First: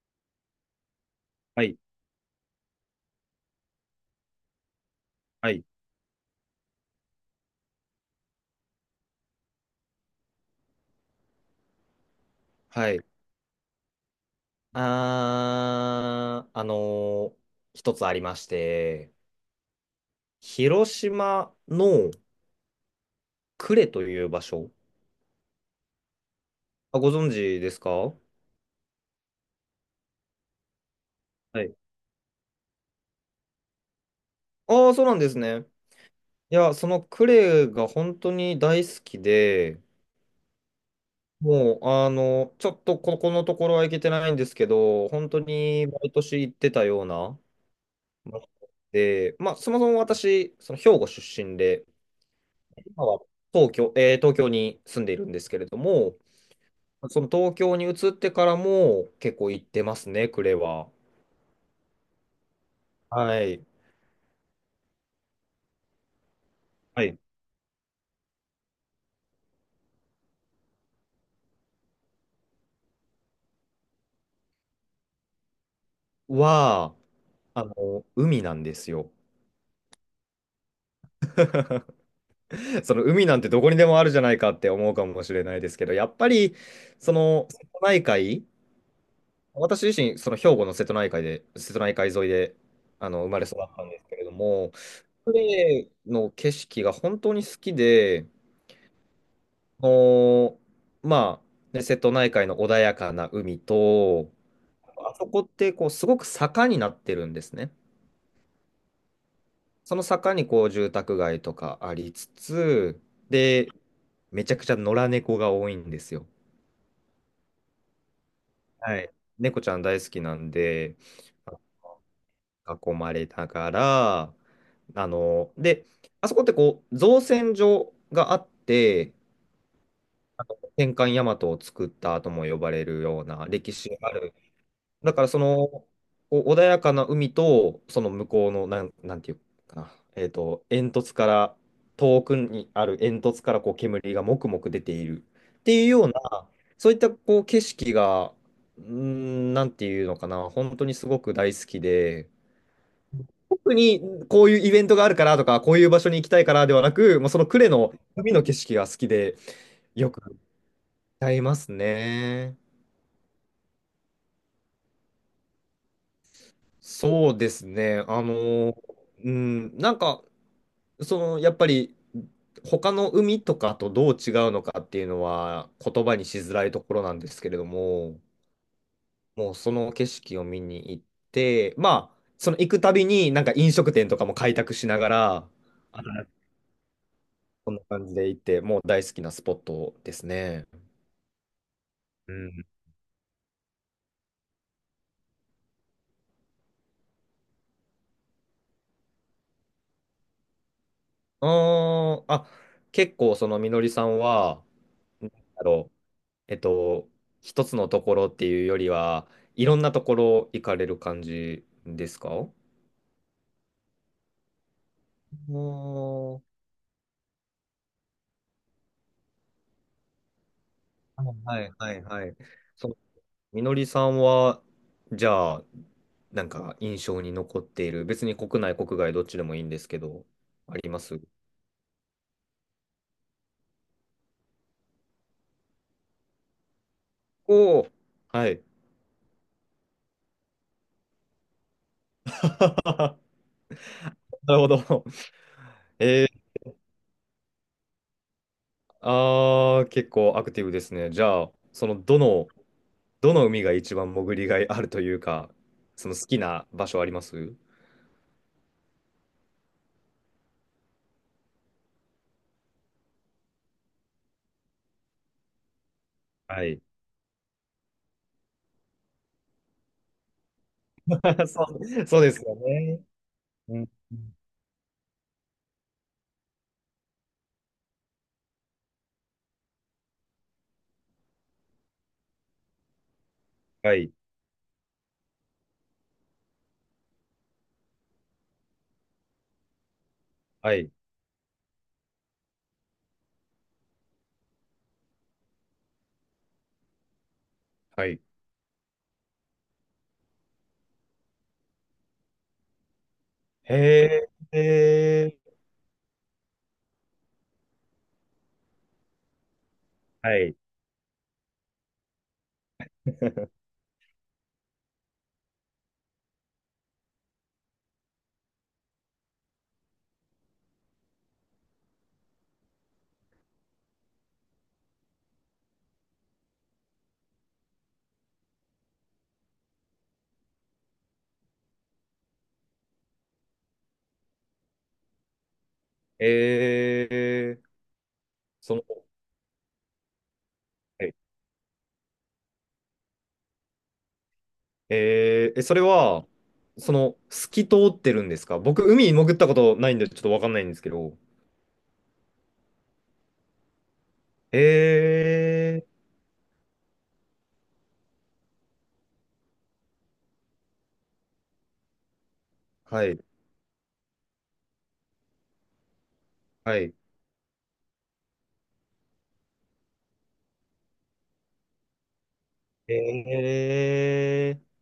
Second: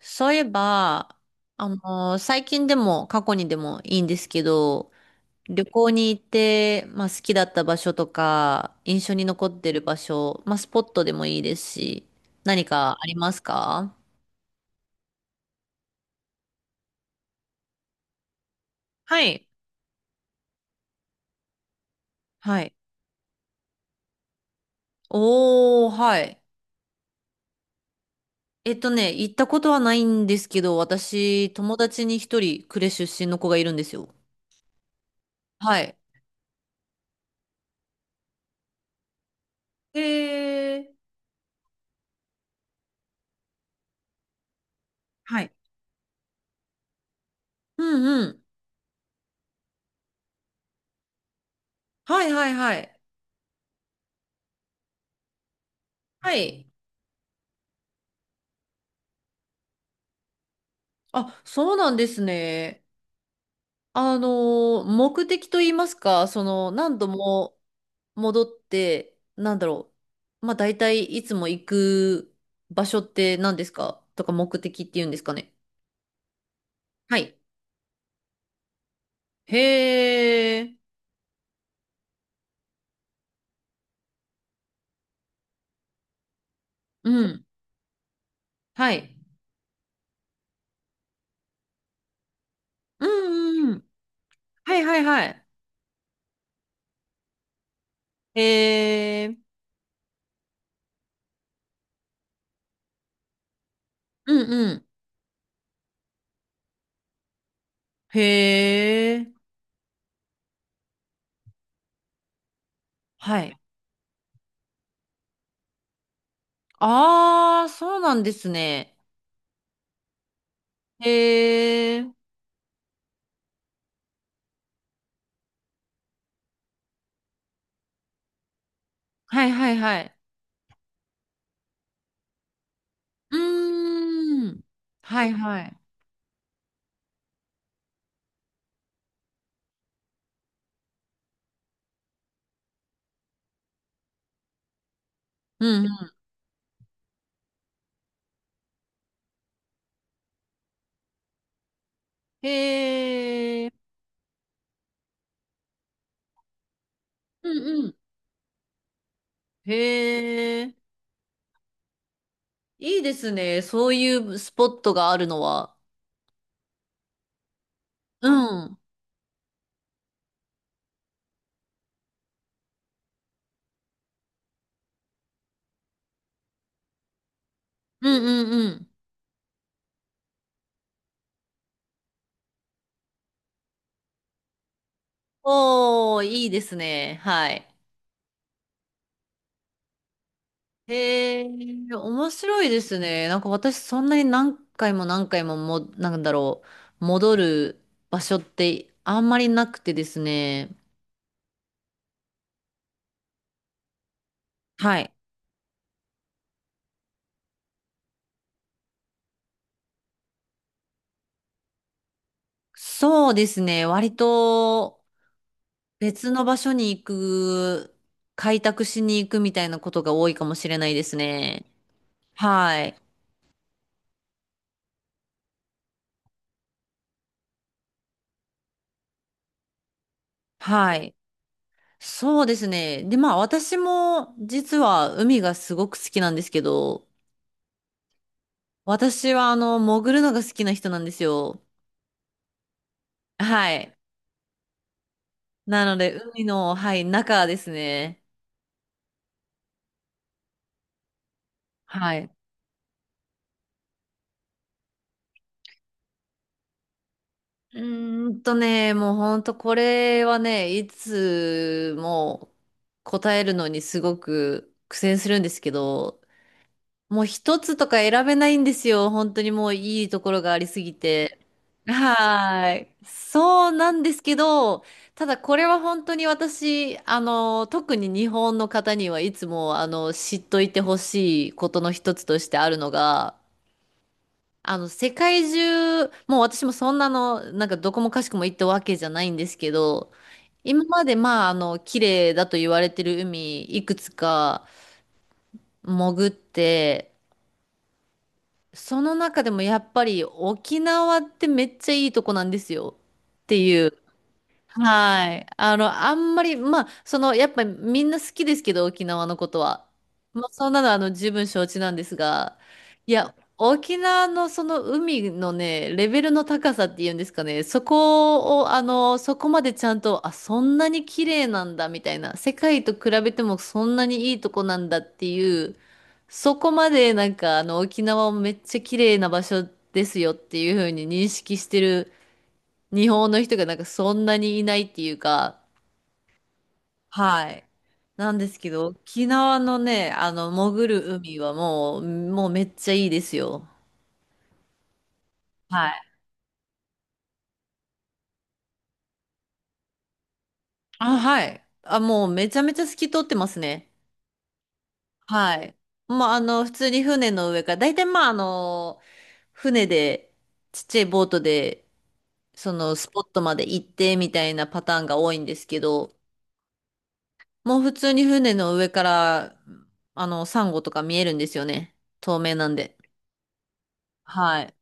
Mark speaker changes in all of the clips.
Speaker 1: そういえば、
Speaker 2: はい、
Speaker 1: 最近でも過去にでもいいんですけど、
Speaker 2: はい、
Speaker 1: 旅行に行って、まあ、好きだった場所とか、印象に残ってる場所、まあ、スポットでもいいですし、何
Speaker 2: は
Speaker 1: か
Speaker 2: い。
Speaker 1: ありますか？
Speaker 2: あー、あのー一つありまして、
Speaker 1: はい。
Speaker 2: 広島の
Speaker 1: はい。
Speaker 2: 呉という場所、
Speaker 1: おー、はい。
Speaker 2: あ、ご存知ですか？は
Speaker 1: 行ったことはないんですけど、私、
Speaker 2: い。
Speaker 1: 友達に一人、呉出身の子がいるんですよ。
Speaker 2: ああ、そうなんですね。
Speaker 1: はい。
Speaker 2: いや、その呉が本当に大好きで、
Speaker 1: へー、
Speaker 2: もう、ちょっとここのところは行けてないんですけど、本
Speaker 1: は
Speaker 2: 当
Speaker 1: い。
Speaker 2: に毎年行ってたような
Speaker 1: うんう
Speaker 2: 場
Speaker 1: ん。
Speaker 2: 所で、まあ、そもそも私、その兵庫出身で、
Speaker 1: はいはいはい。
Speaker 2: 今は東京に住んでいるんですけれども、
Speaker 1: はい。
Speaker 2: その東京に移ってからも結構行ってますね、呉は。
Speaker 1: あ、そうなんですね。
Speaker 2: はい。
Speaker 1: あの目的と言いますか、その、何
Speaker 2: は
Speaker 1: 度
Speaker 2: い。
Speaker 1: も戻って、なんだろう。まあ、大体いつも行く場所って何ですかとか目的って言うんですかね。
Speaker 2: は、
Speaker 1: はい。
Speaker 2: あの、海なんですよ。
Speaker 1: へー。
Speaker 2: その海なんてどこにでもあるじゃないかって思うかもしれないですけど、やっぱり、
Speaker 1: う
Speaker 2: そ
Speaker 1: ん。
Speaker 2: の、瀬戸内海、
Speaker 1: はい。
Speaker 2: 私自身、その兵庫の瀬戸内海で、瀬戸内海沿いで、
Speaker 1: うん
Speaker 2: 生まれ育
Speaker 1: う
Speaker 2: っ
Speaker 1: んう
Speaker 2: た
Speaker 1: ん。
Speaker 2: んですけれども、
Speaker 1: はいはいはい。
Speaker 2: 呉の景色が本当に好きで、
Speaker 1: へー。
Speaker 2: あのまあ、ね瀬戸内海の穏やかな海と、
Speaker 1: うんうん。
Speaker 2: あそこってこうすごく坂になってるんですね。
Speaker 1: へー。
Speaker 2: その坂にこう住宅街とかありつつ、
Speaker 1: はい。
Speaker 2: で、めちゃくちゃ野良猫が多いんですよ。
Speaker 1: あー、そうなんですね。
Speaker 2: はい。猫ちゃん大好きなんで、
Speaker 1: へー。
Speaker 2: 囲まれながら、で、あそこってこう造船所があって、
Speaker 1: はいはいはい。
Speaker 2: 戦艦大和を作ったとも呼ばれるよう
Speaker 1: う
Speaker 2: な歴史がある。
Speaker 1: ーん。
Speaker 2: だか
Speaker 1: は
Speaker 2: ら
Speaker 1: い
Speaker 2: そ
Speaker 1: は
Speaker 2: の
Speaker 1: い。
Speaker 2: こう穏やかな海とその向こうのなんていうかな、煙突から遠くにある煙突からこう煙がもくもく出ているっ
Speaker 1: う
Speaker 2: ていうよう
Speaker 1: ん。
Speaker 2: なそういったこう景色がなんていうのかな、本当にすごく大好きで、
Speaker 1: へえ、
Speaker 2: 特にこういうイベントがあるからとかこういう場所に行きたいからではなく、もうその
Speaker 1: うん
Speaker 2: 呉
Speaker 1: う
Speaker 2: の
Speaker 1: ん。
Speaker 2: 海の景色が好きでよく
Speaker 1: へえ、
Speaker 2: 歌いますね。
Speaker 1: いいですね。そういうスポットがあるのは。
Speaker 2: そうですね。
Speaker 1: うん。うん
Speaker 2: なんかその、やっぱり、他の海とかとどう違うのかっていうのは言葉にしづらいところなんですけれど
Speaker 1: う
Speaker 2: も、
Speaker 1: んうん。
Speaker 2: もうその景色を見に行って、まあ、その行くたびになんか飲食店とかも開拓しながら、あ
Speaker 1: おー、いいですね。はい。
Speaker 2: こんな感じで行って、もう大好きなスポットですね。
Speaker 1: へえ、面
Speaker 2: う
Speaker 1: 白
Speaker 2: ん。
Speaker 1: いですね。なんか私そんなに何回も何回も、なんだろう、戻る場所ってあんまりなくてですね。
Speaker 2: あーあ、結構そのみのりさんは、
Speaker 1: はい。
Speaker 2: なんだろう、えっと、一つのところっていうよりは、いろんなところ行かれる感じですか？
Speaker 1: そうですね。割と
Speaker 2: お
Speaker 1: 別
Speaker 2: ー、
Speaker 1: の場所に行く、開拓しに行くみたいなことが多いかもしれないです
Speaker 2: は
Speaker 1: ね。
Speaker 2: いはいはい、
Speaker 1: は
Speaker 2: そう、
Speaker 1: い。
Speaker 2: みのりさんは、じゃあ、なんか印象に残っている、別に国内、国外、どっちでもいいんですけど、あり
Speaker 1: は
Speaker 2: ま
Speaker 1: い。
Speaker 2: す？
Speaker 1: そうですね。で、まあ私も実は海がすごく好きなんですけど、
Speaker 2: おおー、はい。
Speaker 1: 私は潜るのが好きな人なんですよ。はい。
Speaker 2: なるほど。
Speaker 1: なの で、
Speaker 2: え
Speaker 1: 海
Speaker 2: ー、
Speaker 1: の、はい、中ですね。
Speaker 2: 結構アクティブですね。じゃあ、その、
Speaker 1: は
Speaker 2: ど
Speaker 1: い。
Speaker 2: の、どの海が一番潜りがいあるというか、その好きな場所あります？
Speaker 1: うもうほんとこれはね、いつも答えるのにすごく苦戦するんですけど、
Speaker 2: はい。
Speaker 1: もう一つとか選べないんですよ。本当にもういいところがありすぎて。
Speaker 2: そう、そうですよ
Speaker 1: はー
Speaker 2: ね。
Speaker 1: い。そう
Speaker 2: うん、
Speaker 1: なんですけど、ただこれは本当に私、特に日本の方にはいつも、知っといてほしいことの一つとしてあるのが、
Speaker 2: はい。
Speaker 1: 世界中、もう私もそんなの、なんかどこもかしこも行ったわけじゃないんですけど、
Speaker 2: は
Speaker 1: 今
Speaker 2: い。
Speaker 1: までまあ、綺麗だと言われてる海、いくつか潜って、
Speaker 2: はい。
Speaker 1: その中でもやっぱり沖縄ってめっちゃいいとこなんですよっていう。
Speaker 2: へ
Speaker 1: は
Speaker 2: え、
Speaker 1: い。あんまり、まあ、その、やっぱりみんな好きですけど、沖縄のことは。
Speaker 2: は
Speaker 1: まあ、
Speaker 2: い。
Speaker 1: そんなの、十分承知なんですが、いや、沖縄のその海のね、レベルの高さっていうんですかね、そこを、そこまでちゃんと、あ、そんなに綺麗なんだ、みたいな、世界と比べてもそんなにいいとこなんだっていう、そこまでなんか、沖縄をめっちゃ綺麗な場所ですよっていうふうに認識してる日本の人がなんかそんなにいないっていうか、は
Speaker 2: えー、
Speaker 1: い。なんですけ
Speaker 2: その、
Speaker 1: ど、沖縄のね、潜る
Speaker 2: はい
Speaker 1: 海はもう、めっちゃいいですよ。
Speaker 2: えー、えそれ
Speaker 1: はい。
Speaker 2: は、その、透き通ってるんですか？僕、海に潜ったことないんで、ちょっとわかんないんですけど。
Speaker 1: あ、はい。あ、もうめちゃめちゃ透き通ってますね。はい。
Speaker 2: え
Speaker 1: まあ、普通に船の上から、大体まあ、船で、ちっちゃいボートで、その
Speaker 2: は
Speaker 1: ス
Speaker 2: い、
Speaker 1: ポットまで行ってみたいなパターンが多いんですけど、
Speaker 2: はい。
Speaker 1: もう普通に船の上から、サンゴとか見えるんですよね。透明なんで。はい。
Speaker 2: え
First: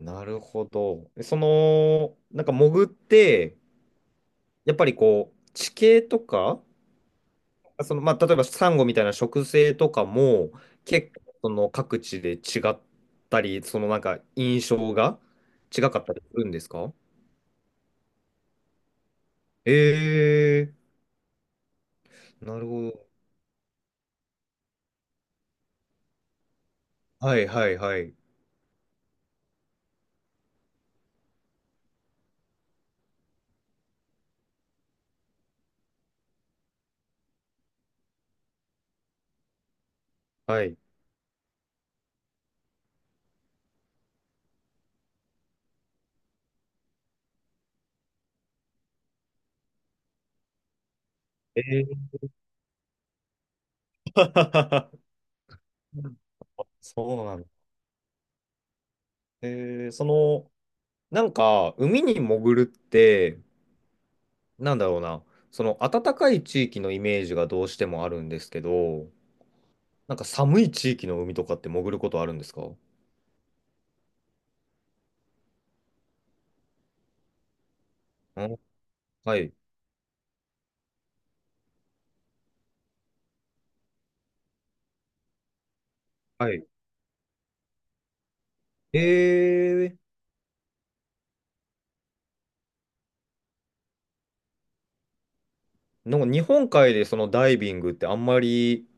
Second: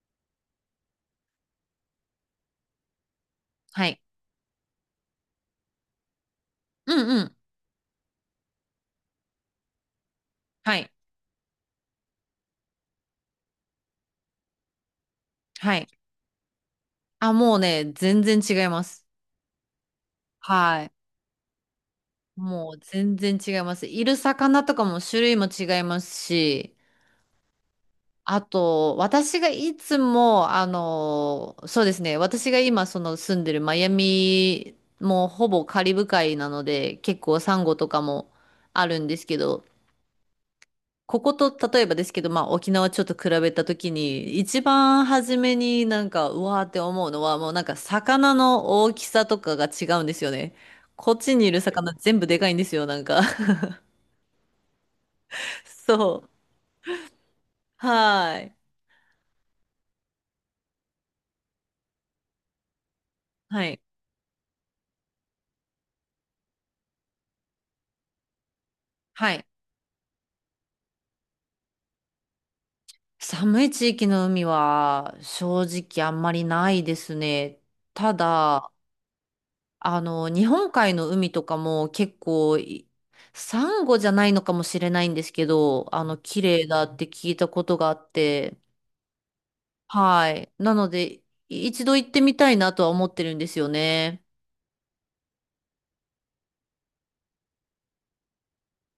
Speaker 2: なるほど。その、なんか潜って、
Speaker 1: はい。
Speaker 2: やっぱりこう、地形とか、
Speaker 1: うんうん。
Speaker 2: その、まあ、例えばサンゴみたいな植生とかも
Speaker 1: はい。
Speaker 2: 結構その各地で違ったり、そのなんか印象が
Speaker 1: は
Speaker 2: 違
Speaker 1: い。
Speaker 2: かったりするんですか？
Speaker 1: あ、もうね、全然違います。
Speaker 2: え
Speaker 1: はい。
Speaker 2: なる
Speaker 1: もう
Speaker 2: ほど。
Speaker 1: 全然違います。いる魚とかも種類も違いますし、
Speaker 2: はいはいはい。
Speaker 1: あと、私がいつも、そうですね、私が今その住んでるマイアミもほぼカリブ海なので、結構サンゴとかもあるんですけど、
Speaker 2: はい。
Speaker 1: ここと例えばですけど、まあ、沖縄ちょっと比べたときに、一番初めになんか、うわーって思うのは、もうなんか魚の大きさとかが違うんですよね。こっちにいる
Speaker 2: え
Speaker 1: 魚全
Speaker 2: ー
Speaker 1: 部でかいんですよ、なんか。そう。
Speaker 2: そうなんだ。
Speaker 1: はーい。
Speaker 2: その、なんか、海に潜るって、
Speaker 1: はい。
Speaker 2: なんだろうな、その暖かい地域のイメージがどうしてもあるんですけど、
Speaker 1: はい。
Speaker 2: なんか寒い地域の海とかって潜ることあるんですか？
Speaker 1: 寒い地域の海は正直あんまりないですね。た
Speaker 2: うん、
Speaker 1: だ、
Speaker 2: はい。
Speaker 1: 日本海の海とかも結構い、サンゴじゃないのかもしれないんですけど、綺
Speaker 2: は
Speaker 1: 麗
Speaker 2: い
Speaker 1: だって聞いたことがあって、
Speaker 2: えー、
Speaker 1: はい。なので、一度行ってみたいなとは思ってるんですよね。
Speaker 2: なんか日本海でそのダイビングってあんまり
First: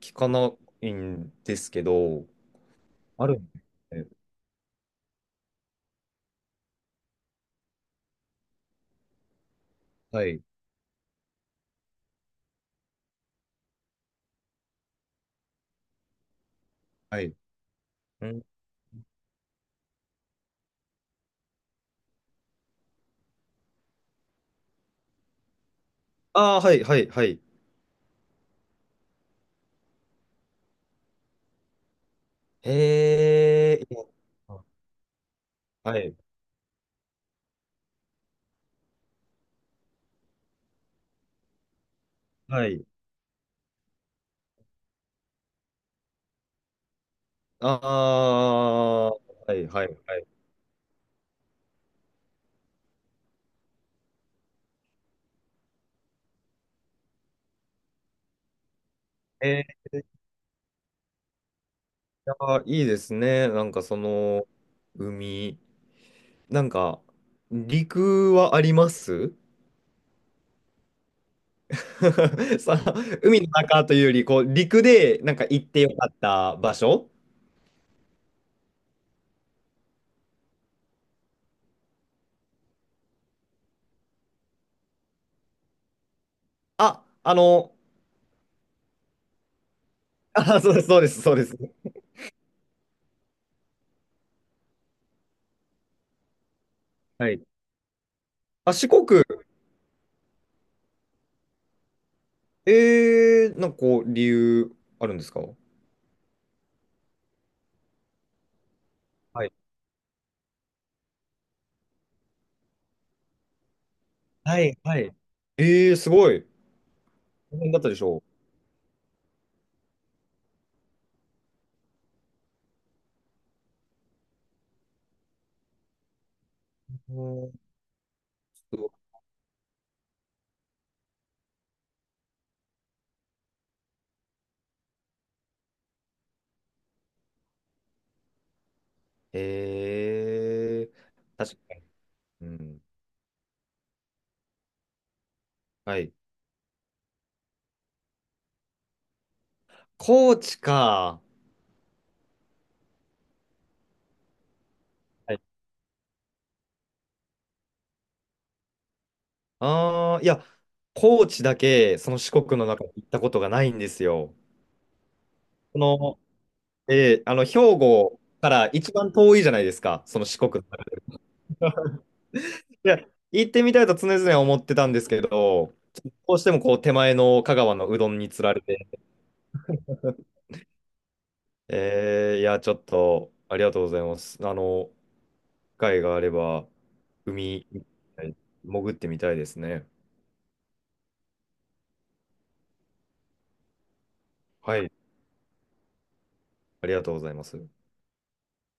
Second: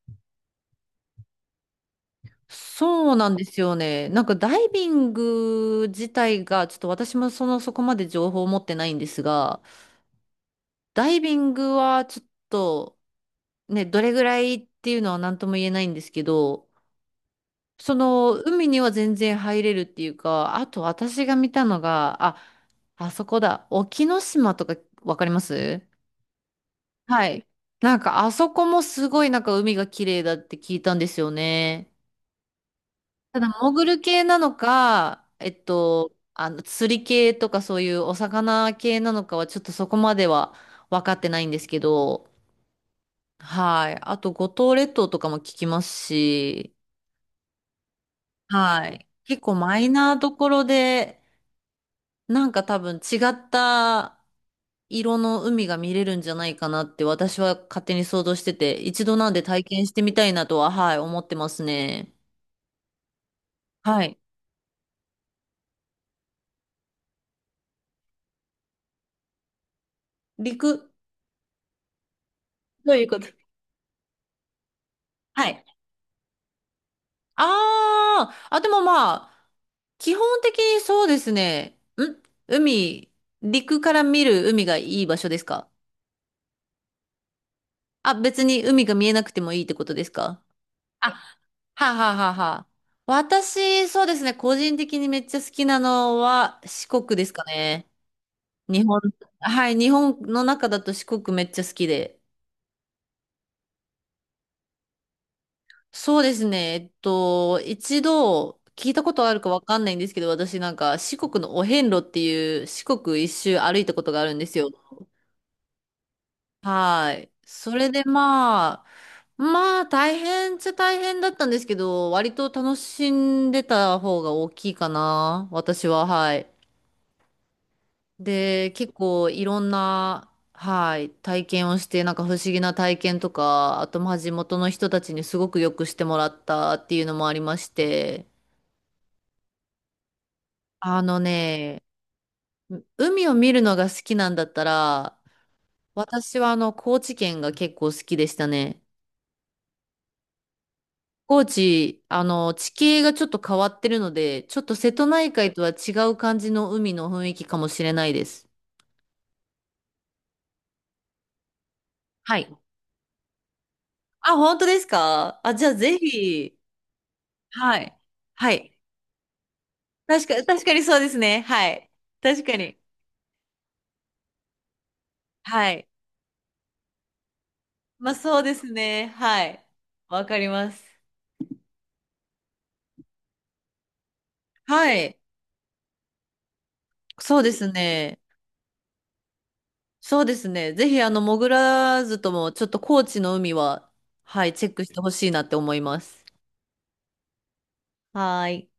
Speaker 2: 聞かないんですけど、
Speaker 1: そう
Speaker 2: あ
Speaker 1: なん
Speaker 2: る
Speaker 1: で
Speaker 2: ん
Speaker 1: す
Speaker 2: で
Speaker 1: よ
Speaker 2: す
Speaker 1: ね。
Speaker 2: ね。
Speaker 1: なんかダイビング自体が、ちょっと私もその、そこまで情報を持ってないんですが、
Speaker 2: はい、
Speaker 1: ダイビングはちょっと、ね、どれぐらいっていうのは何とも言えないんですけど、
Speaker 2: はい。
Speaker 1: そ
Speaker 2: う
Speaker 1: の、
Speaker 2: ん、
Speaker 1: 海には全然入れるっていうか、あと私が見たのが、あ、あそこだ。沖ノ島とかわかります？
Speaker 2: ああ、はい、はい、は
Speaker 1: は
Speaker 2: い。
Speaker 1: い。なんかあそこもすごいなんか海が綺麗だって聞いたんですよね。
Speaker 2: へ
Speaker 1: ただ潜
Speaker 2: え、い
Speaker 1: る
Speaker 2: や、
Speaker 1: 系なのか、
Speaker 2: はい、
Speaker 1: 釣り系とかそういうお魚系なのかはちょっとそこまでは分かってないんですけど、
Speaker 2: はい。
Speaker 1: はい。あと五島列島とかも聞きますし、
Speaker 2: あ
Speaker 1: はい。
Speaker 2: あ、は
Speaker 1: 結構
Speaker 2: い、
Speaker 1: マ
Speaker 2: はい、
Speaker 1: イナ
Speaker 2: は
Speaker 1: ーど
Speaker 2: い。
Speaker 1: ころで、なんか多分違った色の海が見れるんじゃないかなって私は勝手に想像してて、一度なんで体験し
Speaker 2: い
Speaker 1: てみたいなとは、はい、思ってますね。
Speaker 2: や、いいですね。なんかそ
Speaker 1: はい。
Speaker 2: の、海、なんか、陸はあります？
Speaker 1: 陸
Speaker 2: さ、
Speaker 1: というこ
Speaker 2: 海
Speaker 1: と？
Speaker 2: の中というより、こう、陸で、なんか
Speaker 1: は
Speaker 2: 行
Speaker 1: い。
Speaker 2: ってよかった場所？
Speaker 1: ああ、あ、でもまあ、基本的にそうですね。海、陸から見る海がいい場所ですか
Speaker 2: あ、
Speaker 1: あ？別に海が見えなくてもいいってことですか
Speaker 2: あ、そうです、そうで
Speaker 1: あ？
Speaker 2: す、そうです。
Speaker 1: はあはあはあはあ。私、そうですね、個人的にめっちゃ好きなのは四国で
Speaker 2: は
Speaker 1: す
Speaker 2: い。
Speaker 1: かね。
Speaker 2: あ、
Speaker 1: 日
Speaker 2: 四
Speaker 1: 本、
Speaker 2: 国、
Speaker 1: はい、日本の中だと四国めっちゃ好きで。
Speaker 2: なんかこう、理由あるんですか？
Speaker 1: そうですね。一度聞いたことある
Speaker 2: は
Speaker 1: か
Speaker 2: い。
Speaker 1: わかんないんですけど、私なんか四国のお遍路っていう四国一周歩いたことがあるんです
Speaker 2: は
Speaker 1: よ。
Speaker 2: い。はい。えすごい。
Speaker 1: はい。
Speaker 2: 大
Speaker 1: そ
Speaker 2: 変だった
Speaker 1: れ
Speaker 2: でし
Speaker 1: で
Speaker 2: ょ
Speaker 1: まあ、大変っちゃ大変だったんですけど、割と楽しんでた方が大きいかな。私は、はい。
Speaker 2: う？うん、
Speaker 1: で、
Speaker 2: すごい、
Speaker 1: 結構いろんな、はい、体験をして、なんか不思議な体験とか、あと、まあ、地元の人たちにすごくよくしてもらったっていうのもありまして、あの
Speaker 2: 確かに。
Speaker 1: ね、
Speaker 2: うん。
Speaker 1: 海を見るのが好きなんだったら、
Speaker 2: はい。
Speaker 1: 私は高知県が結構好きでしたね。
Speaker 2: 高知か。
Speaker 1: 高知、地形がちょっと変わってるので、ちょっと瀬戸内
Speaker 2: はい。
Speaker 1: 海とは違う感じの海の雰囲気かもしれないです。
Speaker 2: いや、高知だけ、その四
Speaker 1: はい。
Speaker 2: 国の中で行ったことがないんですよ。
Speaker 1: あ、本当ですかあ？じゃあ
Speaker 2: そ
Speaker 1: ぜ
Speaker 2: の、
Speaker 1: ひ、
Speaker 2: 兵
Speaker 1: はい。
Speaker 2: 庫か
Speaker 1: は
Speaker 2: ら
Speaker 1: い。
Speaker 2: 一番遠いじゃないですか、その
Speaker 1: 確
Speaker 2: 四
Speaker 1: か、
Speaker 2: 国。
Speaker 1: 確かにそうですね。はい。確かに。
Speaker 2: いや、行ってみたいと常々思ってたんですけ
Speaker 1: は
Speaker 2: ど、
Speaker 1: い。
Speaker 2: どうしてもこう手前の香川のうど
Speaker 1: まあ
Speaker 2: んに
Speaker 1: そう
Speaker 2: つ
Speaker 1: で
Speaker 2: られ
Speaker 1: す
Speaker 2: て、
Speaker 1: ね。はい。わか ります。
Speaker 2: いや、ちょっとありがとうございます。
Speaker 1: はい。
Speaker 2: 機会があれば、
Speaker 1: そうで
Speaker 2: 海、
Speaker 1: すね。
Speaker 2: 潜ってみたいですね。
Speaker 1: そうですね。ぜひ、潜らずとも、ちょっと高知の海は、はい、チェッ
Speaker 2: は
Speaker 1: ク
Speaker 2: い、
Speaker 1: してほしいなって思います。
Speaker 2: ありがとうございます。
Speaker 1: はーい。